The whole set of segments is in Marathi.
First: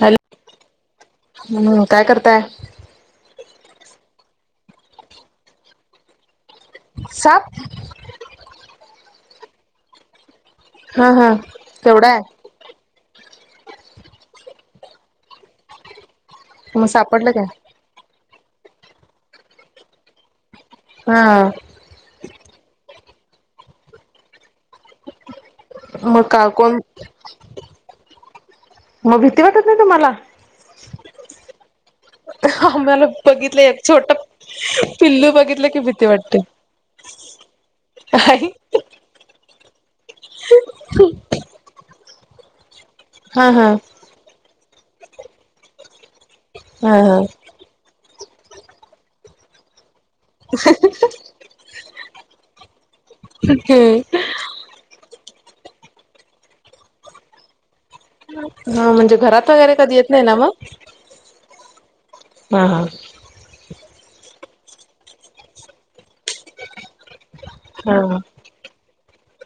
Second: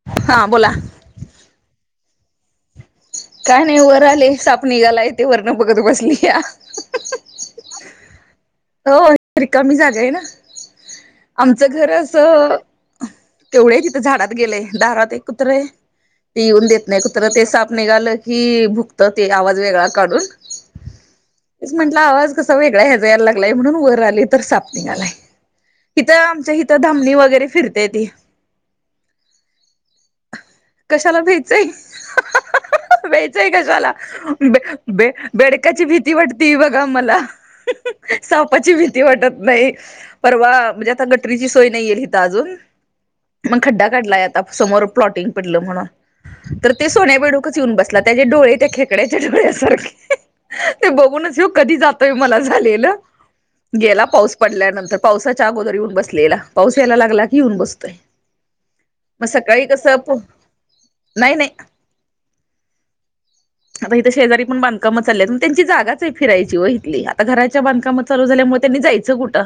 हॅलो हां बोला, हम्म काय करताय? काय नाही, वर आलेय साप निघालाय तेे वरणं बघत बसली या. साप. हो रिकामी जागाय ना हा हा आमचं घर केवढा आहे असं तेवढं त झाडात गेलेय, दारात एक कुत्रे ते येऊन मग देत नाही, कुत्र सापडलं ते काय की भुकत ते आवाज वेगळा काढून. हा तेच म्हंटलं आवाज कसा वेगळा ह्याचा यायला लागलाय म्हणून वर आली त साप निंघालाय. इथं मग का आमच्या इथं कोण धामणी वगैरे फिरते ती. मग भीती वाटत नाही तुम्हाला? कशाला भ्यायचंय आम्हाला भ्यायचंय बघितलं एक कशाला, छोट बे बे पिल्लू बघितलं की बेडकाची भीती वाटते वाटती बघा मला. आई सापाची भीती वाटत नाही परवा म्हणजे आता गटरीची सोय नाहीये हिथ अजून. हा मग हा खड्डा काढलाय आता, समोर प्लॉटिंग पडलं म्हणून, तर ते हा सोन्या हा बेडूक त्याचे खेकड्याच्या डोळ्यासारखे बघूनच ह्यो कधी जातो मला झालेलं गेला पाऊस पडल्यानंतर पाउसा च्या अगोदर येऊन बसलेला, पाऊस यायला लागला की येऊन बसतोय. हा म्हणजे मग घरात सकाळी वगैरे कधी कसं येत नाही ना म. नाही नाही हा हा. आता इथं शेजारीण बांधकाम चालेत, पण त्यांची जागाचे फिरायची व इथली, हात आता घराच्या हा बांधकामात चालू झाल्यामुळे त्यांनी जायचं कुठं?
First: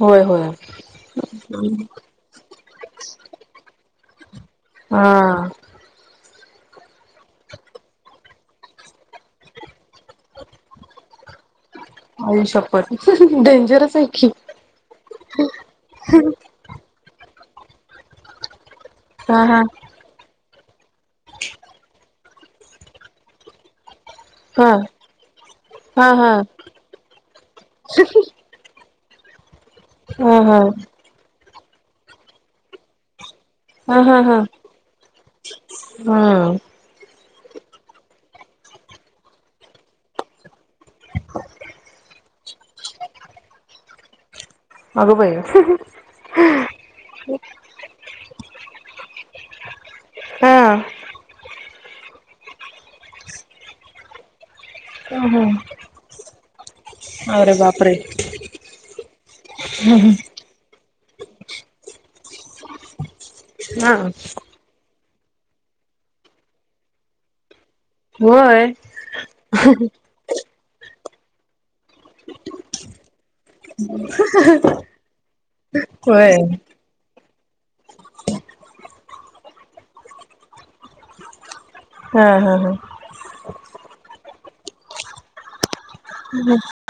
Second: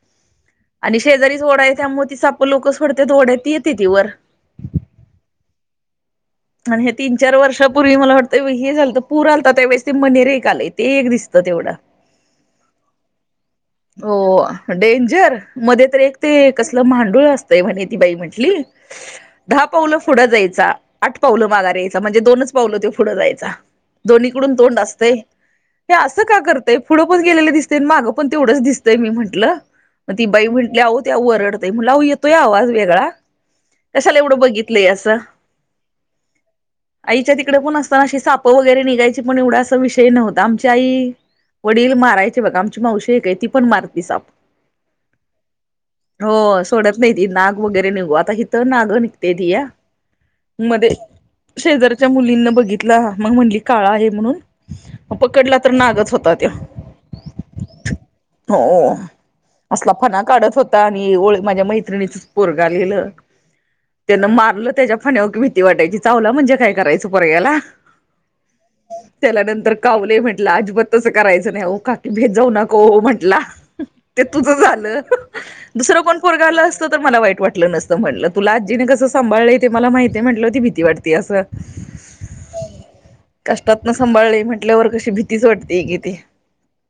होय होय आणि शेजारी ओढा य त्यामुळे ति साप लोक सोडत्यात ओढ्यात ती येतेती वर. हा. आणि हे तीन चार वर्षापूर्वी मला वाटतं, हे झालंत पूर आलता त्यावेळेस ते मनेरे एक आले, ते एक दिसत तेवढ. आई शपथ डेंजरच आहे की हो डेंजर मध्ये तर एक ते कसलं मांड डूळ असतेय म्हणे ती बाई म्हटली हा हा दहा पावलं पुड जायचा आठ पावलं मागार यायचा म्हणजे दोनच पावलं त्यो पुढं जायचा. दोन्हीकडून हा तोंड असतय हे हा असं हा का करतय पुढं पण गेलेले दिसत मागं पण तेवढंच दिसत. मी म्हंटलं, मग ती हा बाई हा म्हटली आव ते वरडतय, आओ म्हणल येतोया आवाज वेगळा हा कशाला हा एवढं हा बघितलंय असं. [inaudible] आईच्या तिकडे पण असताना अशी साप वगैरे निघायची, पण एवढा अस विषय नव्हता, आमची आई वडील मारायचे बघा. आमची मावशी एके ती पण मारती साप. अगं बाई हो सोडत नाही त नाग वगैरे निघू आ आता इिथं नागं निघते िया हा मध्ये शेजारच्या मुलींना बघितला मग म्हणली काळा आहे म्हणून ह पकडला तर नागच होता त. अरे बापरे हो असला पणा काढत होता. ओ मा्या मैणीर हा ल मार त्या फा ी भीती वाटायची चावला म्हणजे काय करायचं परय्याला होय त्याला नंतर कावले म्हंटलं अजबत तस करायचं नाही काकी भेद जाऊ नको म्हटला. ते तुझं झालं दुसरं कोण होय पोरगालं असत तर मला वाईट वाटत. टलं नसतं म्हटलं तुला आजीने कस सांभाळलंय ते मला माहिती म्हटलं ती भीती वाटतेती असं. हा हा हा कष्टात न सांभाळले म्हंटल्यावर कशी भीतीच वाटतेी.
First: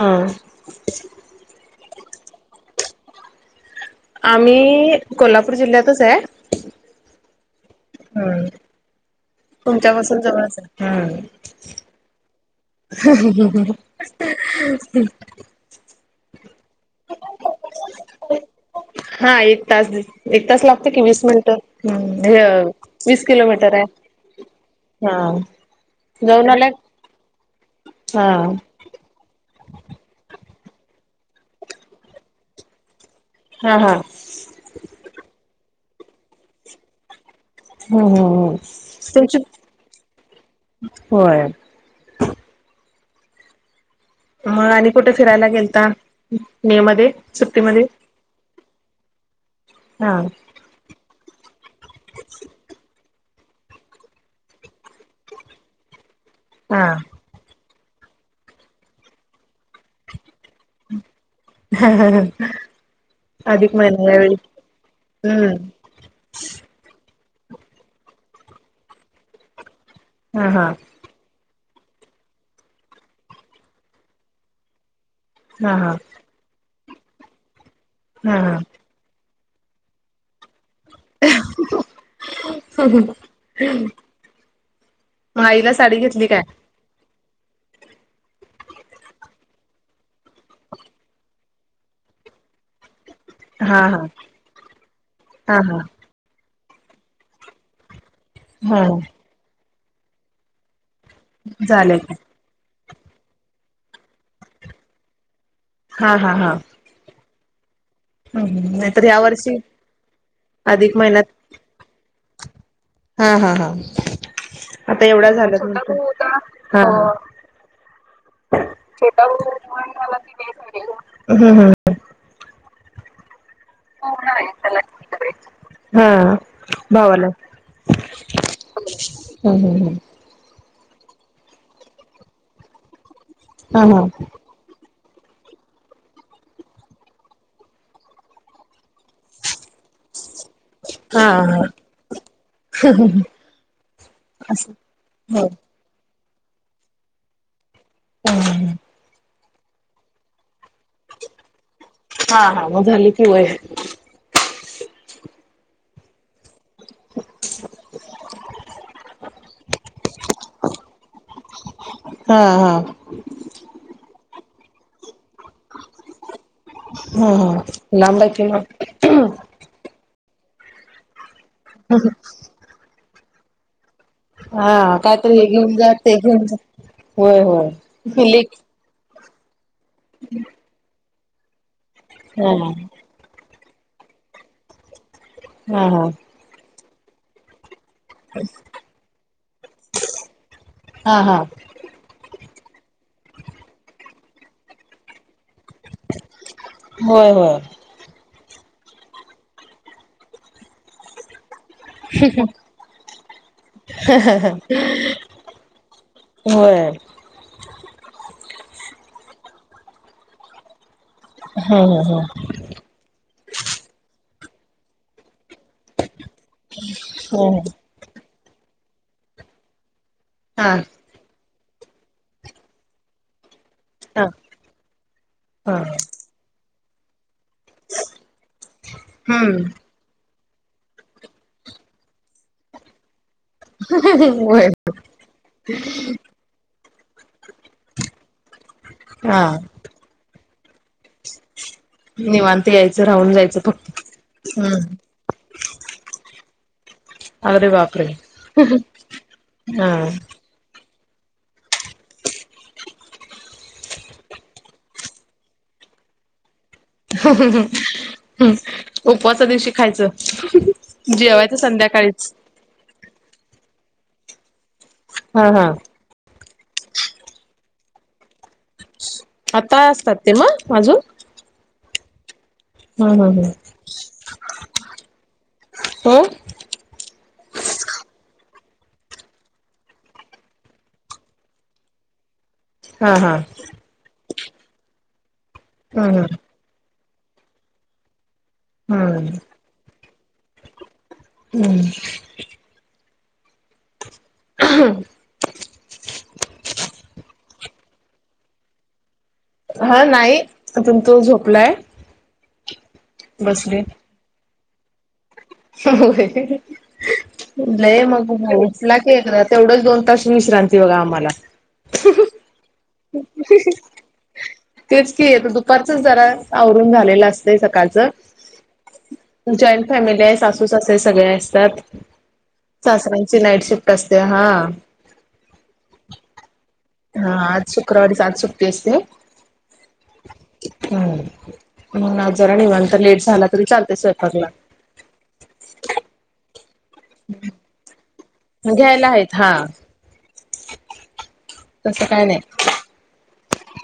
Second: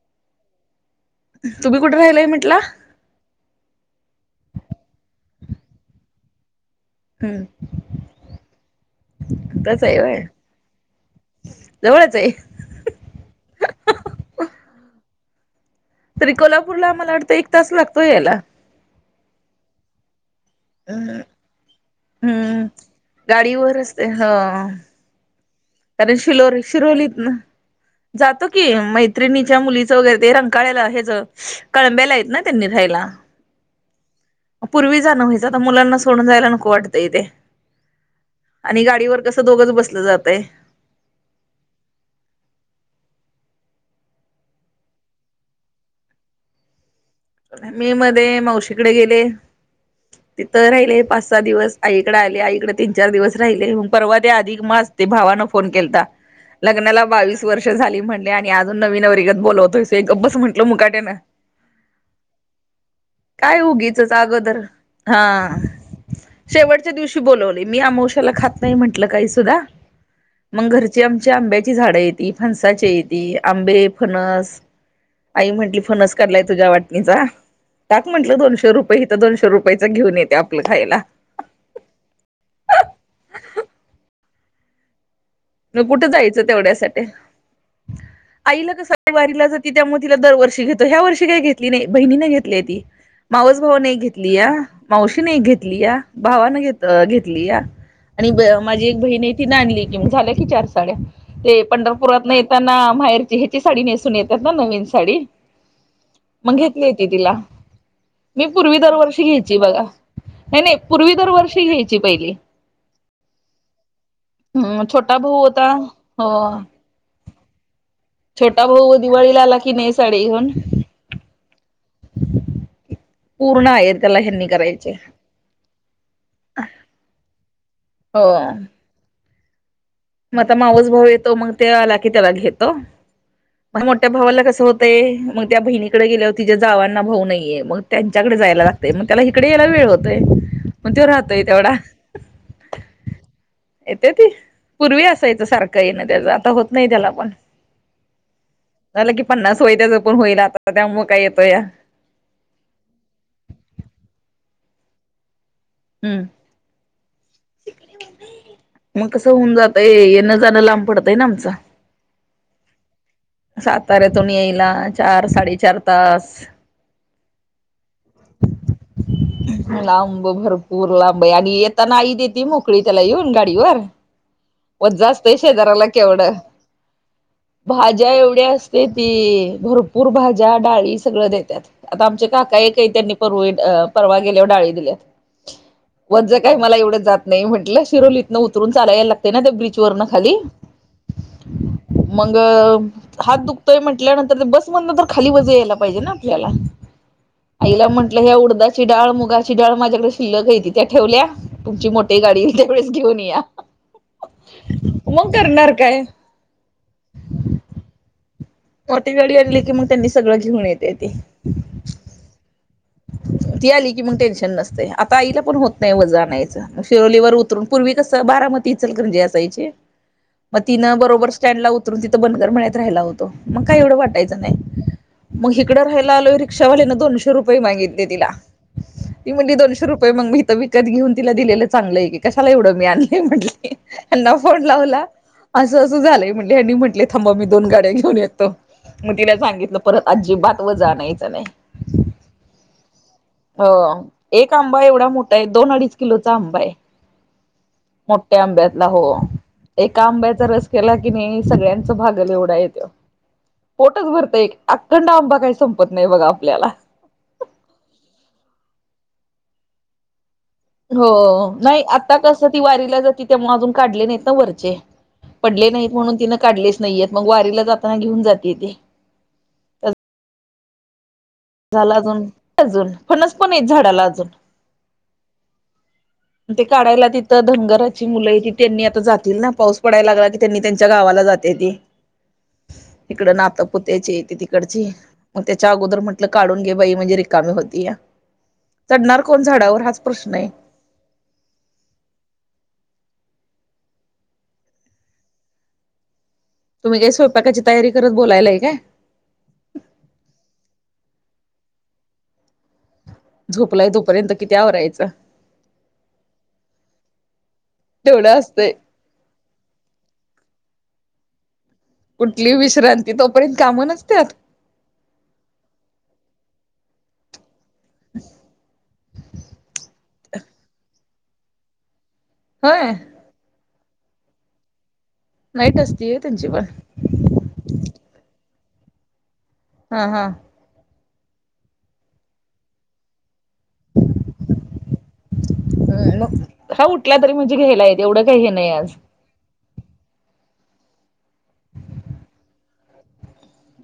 हा. तुम्ही कुठे राहिलय म्हंटला. आम्ही कोल्हापूर जिल्ह्यातच आहे. हम्. हम्म तच तुमच्या आहे व्हय पाासून जवळ हम्म. जवळच आहे ही ही तरी कोल्हापूरला आम्हाला वाटत एक तास लागतो यायला. हा एक तास एक तास लागते की हम्म वीस मिनिटं हम्म हे वीस किलोमीटर गाडीवर आहे असते ह हा. कारण शिलो जाऊन आलाय शिरोलीतन हा जातो की मैत्रिणीच्या मुलीचं ते रंग कळंब्याला यायचं त्यांनी राहायला हा हा पूर्वी जाण व्हायच आता मुलांना सोडून जायला नको वाटत. हम् हम हम आणि गाडीवर तुमची कसं दोघंच बसलं जातय. होय. मग आणि कुठे फिरायला गेलता मे मध्ये सुट्टीमध्ये मी मध्ये मावशीकडे गेले हा तिथं राहिले पाच सहा दिवस आईकडे आले आईकडे तीन चार दिवस राहिले परवा ते अधिक मास ते भावानं फोन केलता. हा लग्नाला बावीस वर्ष झाली म्हणले आणि अजून नव्या नवरीगत बोलवतेस ये गब्बस म्हनल. निघालो मुकाट्याला हम् काय उगीचच अगोदर हा हम्म शेवटच्या दिवशी बोलवले मी अमोशाला खात नाही म्हटल काही सुद्धा हा मग हा घरचे आमच्या आंब्याच्या ची झाड येती फणसाची येती आंबे फणस आई हा म्हटली हा फणस काढलया तुझ्या वाटणीचा टाक म्हणल हा हा दोनशे रुपये इथ दोन दोनशे रुपयांचा घेऊन येतो [unintelligible] आईला मग साडी कुठे घेतली काय जायचं तेवढ्यासाठी हो ना आईला कसं वारीला जाती त्यामुळे तिला दरवर्षी घेतो ह्या वर्षी काही घेतली नाही बहिणीने घेतली ती. मावस हा भावन एक हा घेतलीया मावशी ने एक हा घेतलीया भावान घ अ घेतलीया. हा माझी हो एक बहिण आहे तिन पण आणली एक साडी मग झाल्या की चार साड्या ते झालंय की पंढरपूरातन येताना. पंढरपूर येताना माहेरची साडी घालून येतात हा हा ना हा असं म्हणतात मी पूर्वी नाहीतर या दरवर्षी वर्षी घ्यायची बघा नाही नाही अधिक पूर्वी महिन्यात दरवर्षी घ्यायची पहिली हा हा हा हम्म आता. छोटा एवढ भाऊ झालं होता हो छोटा भाऊ दिवाळीला आला की नाही साडी घेऊन. हम्म पूर्ण आहेर त्याला ह्यांनी करायचे हा गावाला. हो ह ह ह माझा मावस भाऊ येतो मग ते आला की त्याला घेतो. हम्म मग हा मोठ्या हा भावाला कसं होतय मग त्या बहिणीकडे गेल्या होती तिच्या जावांना भाऊ नाहीये मग त्यांच्याकडे जायला लागलं मग त्याला इकडे यायला वेळ होतोय मग तो राहतोय हा हा तेवढा येते ती असं. पूर्वी नाही हो पन्नास होई त्या जपून होईल आता त्यामुळ काय येतो या. हा हा मग झाली कि वेळ. हमम. मग कसं होऊन जातय येणं जाणं लांब पडतय ना आमच. हा हा. साताऱ्याहून यायला चार साडेचार तास लागतात ते लांब आहे ना ती माहित आहे मला लांब आई येऊ दे की त्याला एकटं मोकळा गाडीवरून हा कायतरी हे घेऊन शेजाऱ्याला जा ते केवढी जागा असली तरी कमीच घेऊन असते जा होय भाज्या होय एवढ्या लेक असते ती. भरपूर भाज्या डाळी सगळ देतात आता आमच्या हा काका एक आहे त्यांनी परवा गेलो डाळी दिल्या हा हा वज काही मला ऐवढ जात नाही म्हटलं. शिरोलीतून उतरून चालायला लागतं ना त्या ब्रीज वरून खाली. हा हा हात दुखतोय म्हटलं तर बस मधून खाली वज यायला लागत. पाहिजे ना आपल्याला होय होय आईला म्हटलं ह्या उडदाची डाळ मुगा डाळ माझ्याकडे शिल्लक आहे त त्या ठेवल्या. तुमची मोठी गाडी त्यावेळेस घेऊन या. मग करणार काय? होय मोठीे गाडी आणली की मग त्यांनी सगळं घेऊन येत. हम् हम हम. ती आली कि मग टेन्शन नसते आता आईला पण होत नाही वज आणायचं. शिरोलीवर हं उतरून पूर्वी कस बारामतीचल म्हणजे असायची म हा तिनं बरोबर. स्टँडला उतर तिं बनर म्हण्यातत राहिला होतो. मग काय एवढं हा वाटायचं नाही मग हा इकडं राहायला आलो रिक्षावाल्याला दोनशे रुपय मागितली तिला ती म्हंली हम्म दोनशे रुपये मग विकत घेऊन तिला दिलेलं चांगलं आहे की कशाला एवढं मी म्हटले्ना फोन होय लावला. असं असं झालंय म्हटले यांनी म्हटले थांबा मी दोन गाड्या घेऊन येतो. मग तिला हा सांगितलं परत अजिबात व जाायचं नाही. निवांत यायचं राहून जायचं अ फक्त एक आंबा हम्म एवढा मोठा आहे दोन अडीच किलोचा आंबा आहे. अरे बापरे मोठ्या आंब्यातला हो हा एका आंब्याचा रस केला. कि नाही सगळ्यांच भागल एवढा येतो. पोटच भरत एक अखंड आंबा काही संपत नाही बघा आपल्याला ् उपवासा दिवशी खायचं. हो जेवायचं नाही आता संध्याकाळीच कसं ती वारीला जाते त्यामुळे अजून काढले नाहीत ना वरचे हा हा पडले नाहीत म्हणून तिनं काढलेच नाहीेत मग वारीला जाताना घेऊन जाते ते माजून झाला अजून अज पणच पण य झाडाला अजून हो ते काढायला ति धनगराची मुलं ती त्यांनी आता जातील ना पाऊस पडाला लागला की त्यांनी त्यांच्या गावाला जाते ती- हा. तिकड हा नातं पुत्याची ती तिकडची मग त्याच्या अगोदर हम्म म्हटलं हम्म काढून घे बाई म्हणजे र. मी होती चणार हम्म कोण झाडावर हाच प्रश्न आहे. हम्. [inaudible] तुम्ही काही स्वयंपाकाची तयारी करत बोलायलाय काय? हा नाही अतून तो झोपलाय. बसले झोपलाय तोपर्यंत किती आवरायचं? [unintelligible] तेवढं असतंय तेवढंच दोन तास विश्रांती बघा आम्हांला. कुठली विषय तेच कि आता दुपारचच जरा आवरून झालेलं असतय सकाळचं जॉईंट फॅमिली आहे सासू- सासरे सगळे असतात होय सासऱ्यांची नाईट शिफ्ट असते हां. नाईट असती होय त्यांचीपण? हा आज शुक्रवारीच आज सुट्टी असते. हां हां. हां आज जरा निवांत लेट झाला तरी चालतय स्वयपाकला. हम्म मग हा उठल्या तरी म्हजे घ्यायलायत एवढं काही हे नाही आज घ्यायला आहेत हा. तसं काय नाही.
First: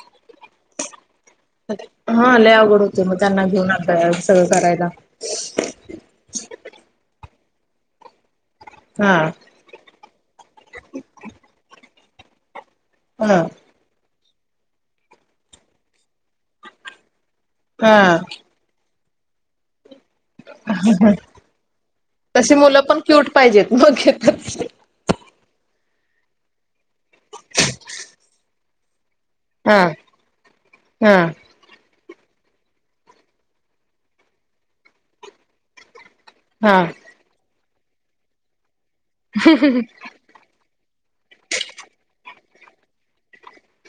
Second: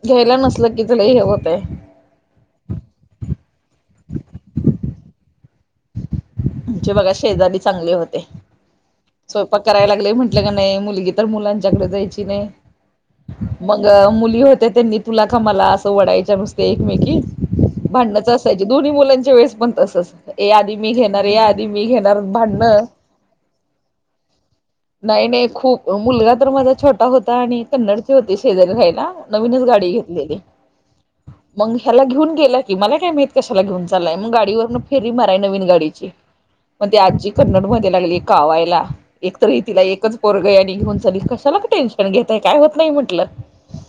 घ्यायला नसलं की तुला हे होत हां लय अवघड होतय मग त्यांना घेऊन आता सगळं करायला. म्हणे बघा शेजारी चांगले होते हा स्वयंपाक करायला लागले म्हण म्हटलं की नाही मुलगी तर मुलांच्याकडे जायची नाही ह मग मुल होत्या त्यांनी तुला का मला अस ओढायच्या नुसत्या एकमेकी हा भांडणच असायची दोन्ही मुलांचे त्यावेळेस पण तसंच ए आधी मी घेणार या आधी मी घेणार तशी भांडण. मुलं पण क्यूट पाहिजेत मग घेतात नाही, नाही खूप मुलगा तर माझा छोटा होता आणि कन्नडचे होतीत शेजारी राहायला नवीनच हा गाडी घेतलेली हा मग ह्याला घेऊन गेला की मला काय माहित कशाला घेऊन चालालय मग गाडीवर मग फेरी माराय नवीन गाडीची. हा मग ते आजी कन्नड मध्ये लागली कावायला. एकतरी तिला एकच पोरग आणि घेऊन चाली कशाला टेनशन घेताय काय होत नाही म्हटलं.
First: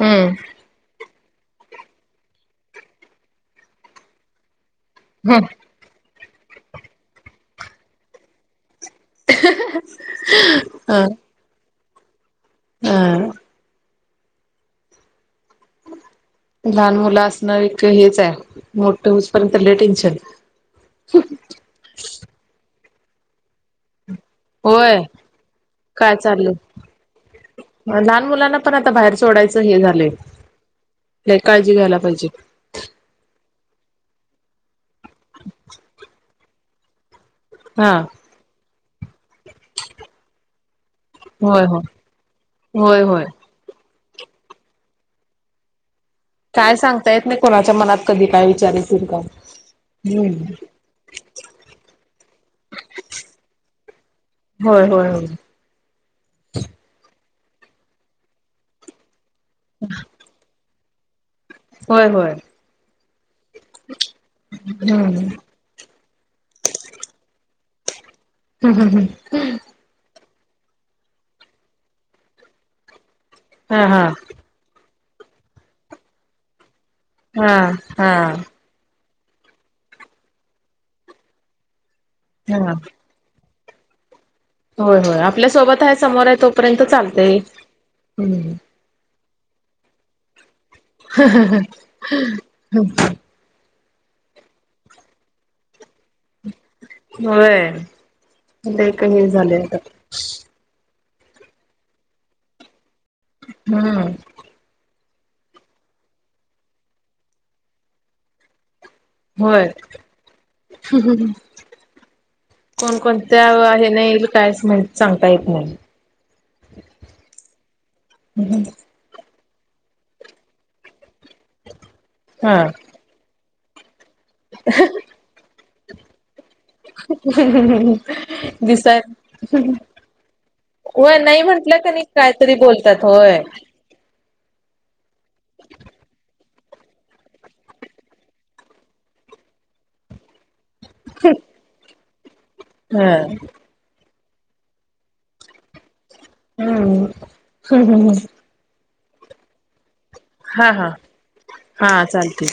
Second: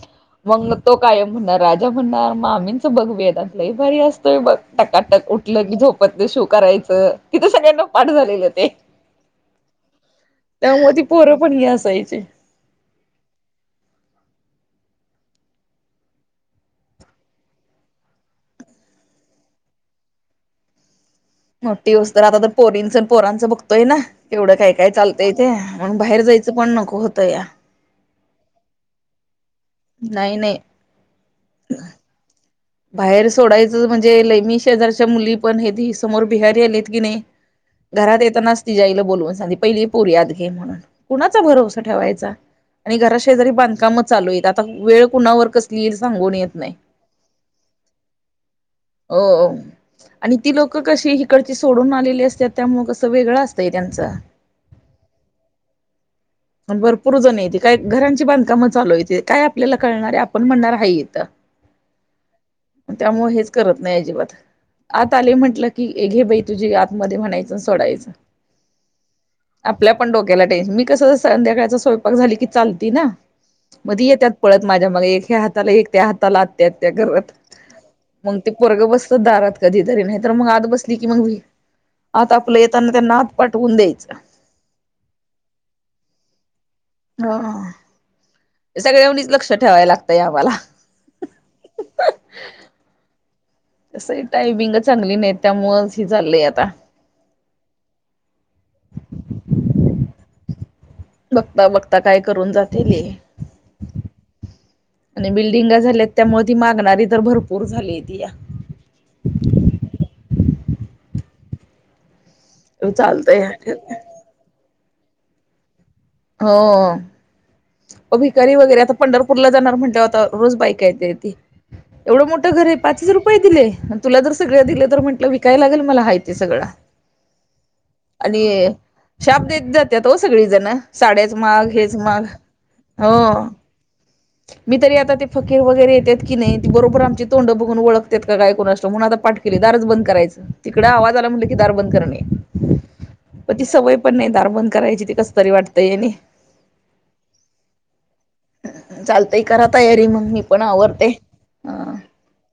हम्म. मग तो कायम म्हणणार राजा म्हणणार मामींच बघ वेदांत लई भारी असतोय बघ. टकाटक ह उठलं की झोपतच शू करायचं तिथं सगळ्यांना पाठ झालेलं ते. त्यामुळे ती पोरं पण लई हसायची. हां. [inaudible] लहान मुलं असणं एक हेच आहे मोठ होऊसपर्यंत लंई टेन्शन. मोठी होउस्तर आता तर पोरींच, पोरांच बघतोय ना. एवढं काय काय होय चालतंय ते आणि काय बाहेर जायचं चाललंय पण नको होतं या. लहान मुलांना पण आता बाहेर सोडायचं हे झालंय नाही नाही लय काळजी घ्यायला पाहिजे. बाहेर सोडायचं म्हणजे लैमी शेजारच्या मुली पण हे ती समोर बिहार आलेत की नाही. हा घरात येतानाच तिच्या आईला बोलवून सांगते पहिली पोरी आत घे म्हणून कुणाचा होय भरोसा होय ठेवायचा. आणि होय होय घराशेजारी बांधकाम चालू आहेत. आता वेळ कुणावर कसली येईल. सांगून येत नाही काय सांगता येत नाही कोणाच्या मनात कधी काय विचार येतील काय हो आणि ती हम्म लोक कशी इकडची सोडून आलेली असतात त्यामुळ कसं वेगळं असतंय त्यांच. होय, होय, होय. भरपूर जण येते काय घरांची बांधकामं चालू हायती काय आपल्याला कळणारे आपण म्हणणार हाय इथं. होय, होय. त्यामुळे हेच करत नाही अजिबात आत हम्म आले म्हटलं की एक घे बाई तुझी आतमध्ये म्हणायचं सोडायचं. हम् हम् हम्. त्याला मी कस संध्याकाळचा स्वयंपाक झाली की चालती ना हा हा मध्ये ती येतात पळत माझ्या या हाताला एक त्या हाताला आत्या [unintelligible] घरात हा हा मग ते पोरग बसत दारात कधीतरी नाही तर मग आत बसली की मग भी आता आपलं हा येताना त्यांना आत. पटवून द्यायचं. होय होय आपल्या सोबत आहे समोर आहे तोपर्यंत चालत हा हम्म. सगळ्यांनीच लक्ष ठेवायला लागतंय आम्हाला तसयंटायमिंग चांगली नाही त्यामुळे. हो क काही झालं आता बघता बघता काय करून जातील ये. हम् आणि बिल्डिंग झाल्यात त्यामुळे ती मागणारी तर भरपूर झालीय ती या होय चालतय कोणकोणत्या हे नाहील काय म्हण सांगता येत नाही व भिकारी वगैरे आता पंढरपूरला जाणार म्हणते आता रोज बाईक येते एवढं मोठं घर आहे हा पाचच रुपये दिले? तुला जर सगळ दिले तर म्हटलं विकाय लागेल मला ह ते सगळं. आणि दिसाय शाप देत जात्यात ओ सगळी जण व साड्याच नाही माग म्हटलं का हेच नाही. माग कायतरी बोलतात हो होय मी तरी आता ते फकीर वगैरे येतेेत की नाही. बरोबर आमची तोंड बघून ळखतात का गयको न असत म्हणून आता पाठ केली दारज बंद करायचं तिकड आवाज आला म्हणलं कदार बंद करणे हा प ती सवय पण नाही दार बंद करायची ती कस तरी वाटतंय हम् ह ह चालतय करा तयारी मग मी पण हा हा आवरते हा चालते